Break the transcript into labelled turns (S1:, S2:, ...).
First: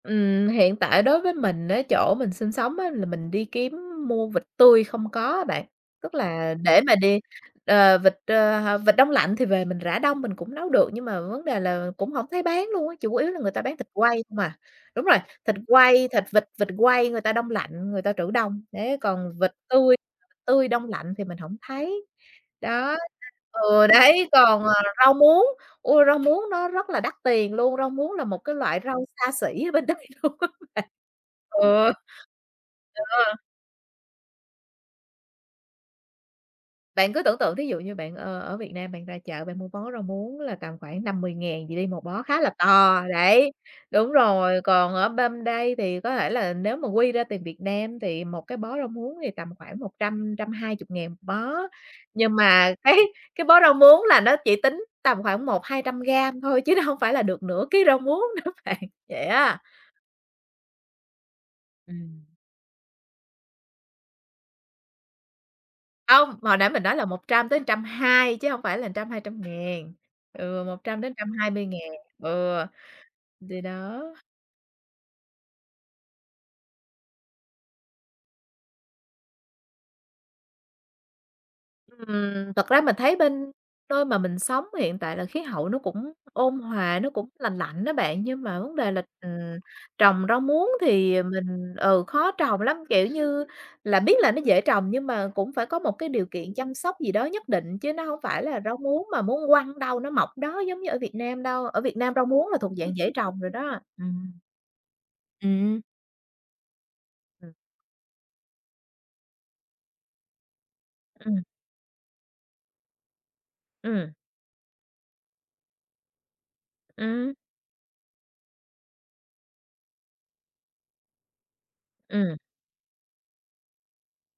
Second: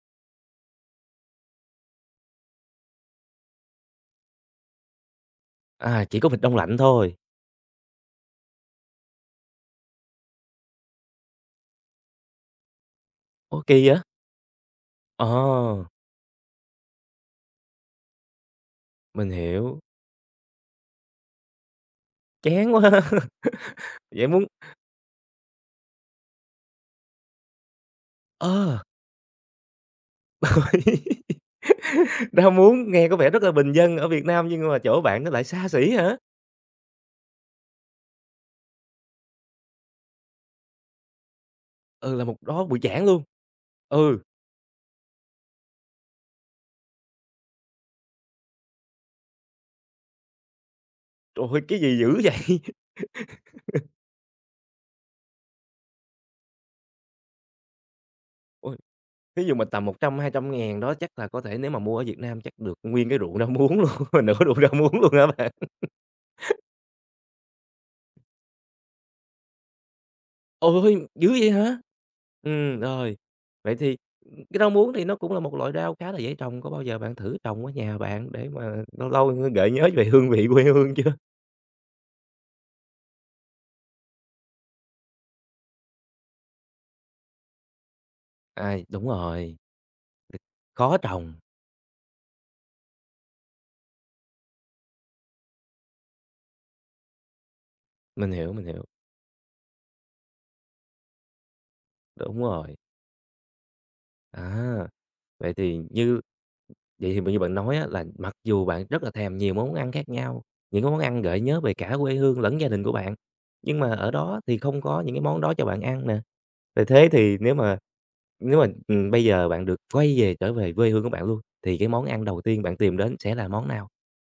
S1: Ừm, hiện tại đối với mình á chỗ mình sinh sống á là mình đi kiếm mua vịt tươi không có á bạn,
S2: À,
S1: tức
S2: chỉ có vịt
S1: là
S2: đông lạnh
S1: để mà
S2: thôi.
S1: đi ờ, vịt, ơ, h vịt đông lạnh thì về mình rã đông mình cũng nấu được, nhưng mà vấn đề là cũng hông thấy bán luôn á, chủ yếu là người ta
S2: Ô,
S1: bán thịt
S2: kỳ vậy?
S1: quay hông à. Đúng rồi, thịt
S2: Ờ.
S1: quay, thịt vịt vịt quay người ta đông lạnh, người ta trữ đông, đấy,
S2: Mình
S1: còn vịt
S2: hiểu.
S1: tươi tươi đông lạnh thì mình hổng thấy.
S2: Chán quá ha,
S1: Đó ừ,
S2: vậy
S1: đấy,
S2: muốn
S1: còn, ờ, rau muống, ôi, rau muống nó rất là đắt tiền luôn, rau muống là một cái loại
S2: Ờ.
S1: rau xa xỉ bên đây luôn á bạn, ừ.
S2: Rau muống nghe có vẻ
S1: [unintelligible]
S2: rất là bình dân ở Việt Nam nhưng mà chỗ bạn nó lại xa xỉ hả?
S1: Bạn cứ tưởng tượng thí dụ như bạn, ơ, ở Việt Nam bạn ra chợ bạn mua bó rau muống là tầm khoảng 5.000-10.000 gì đi một
S2: Ừ,
S1: bó
S2: là một
S1: khá là
S2: đó bự
S1: to,
S2: chảng luôn,
S1: đấy đúng
S2: ừ.
S1: rồi, còn ở bên đây thì có thể là nếu mà quy ra tiền Việt Nam thì một cái bó rau muống thì tầm khoảng 100.000-120.000 một
S2: Trời
S1: bó,
S2: ơi! Cái gì dữ
S1: nhưng
S2: vậy?
S1: mà cái cái bó rau muống là nó chỉ tính tầm khoảng 100-200 gam thôi chứ nó hông phải là được nửa ký rau muống nữa
S2: Ôi,
S1: bạn, vậy
S2: thí dụ
S1: á.
S2: mà tầm 100.000-200.000 đó chắc là có thể nếu mà mua ở Việt
S1: Ừm.
S2: Nam chắc được nguyên cái ruộng rau muống luôn mà nửa ruộng rau muống luôn á bạn.
S1: Hông, mà hồi nãy mình nói là 100 tới 120 chứ không phải là 100.000-200.000, ừ, một trăm
S2: Ôi!
S1: đến
S2: Dữ
S1: trăm
S2: vậy
S1: hai mươi
S2: hả?
S1: ngàn, ừ.
S2: Ừm, rồi,
S1: Thì
S2: vậy thì
S1: đó.
S2: cái rau muốn thì nó cũng là một loại rau khá là dễ trồng, có bao giờ bạn thử trồng ở nhà bạn để mà lâu lâu, ơ, gợi nhớ về hương vị quê hương chưa?
S1: Ừm, thật ra mình thấy bên nơi mà mình sống hiện tại là khí hậu nó cũng ôn hòa, nó cũng lành lạnh đó bạn, nhưng mà vấn
S2: À,
S1: đề là,
S2: đúng rồi,
S1: ừm, trồng rau muống
S2: khó
S1: thì
S2: trồng.
S1: mình ừ, khó trồng lắm, kiểu như, là biết là nó dễ trồng nhưng mà cũng phải có một cái điều kiện chăm sóc gì đó nhất định, chứ nó hông
S2: Mình
S1: phải
S2: hiểu,
S1: là
S2: mình
S1: rau
S2: hiểu.
S1: muống mà muốn quăng ở đâu nó mọc ở đó giống như ở Việt Nam đâu, ở Việt Nam rau
S2: Đúng
S1: muống là thuộc
S2: rồi.
S1: dạng dễ trồng rồi đó, ừm.
S2: À, vậy thì
S1: Ừm.
S2: như vậy thì mà như
S1: Ừm.
S2: bạn nói á là mặc dù bạn rất là thèm nhiều món ăn khác nhau, những cái món ăn gợi
S1: Ừm.
S2: nhớ về cả quê hương lẫn gia đình của bạn, nhưng mà ở
S1: Ừm.
S2: đó thì không có những cái món đó cho bạn ăn nè. Vậy thế
S1: Ừm.
S2: thì nếu mà nếu mà, ừm, bây giờ bạn được quay về, trở về quê hương của bạn luôn, thì cái món ăn
S1: Ừm.
S2: đầu tiên bạn tìm đến sẽ là món nào?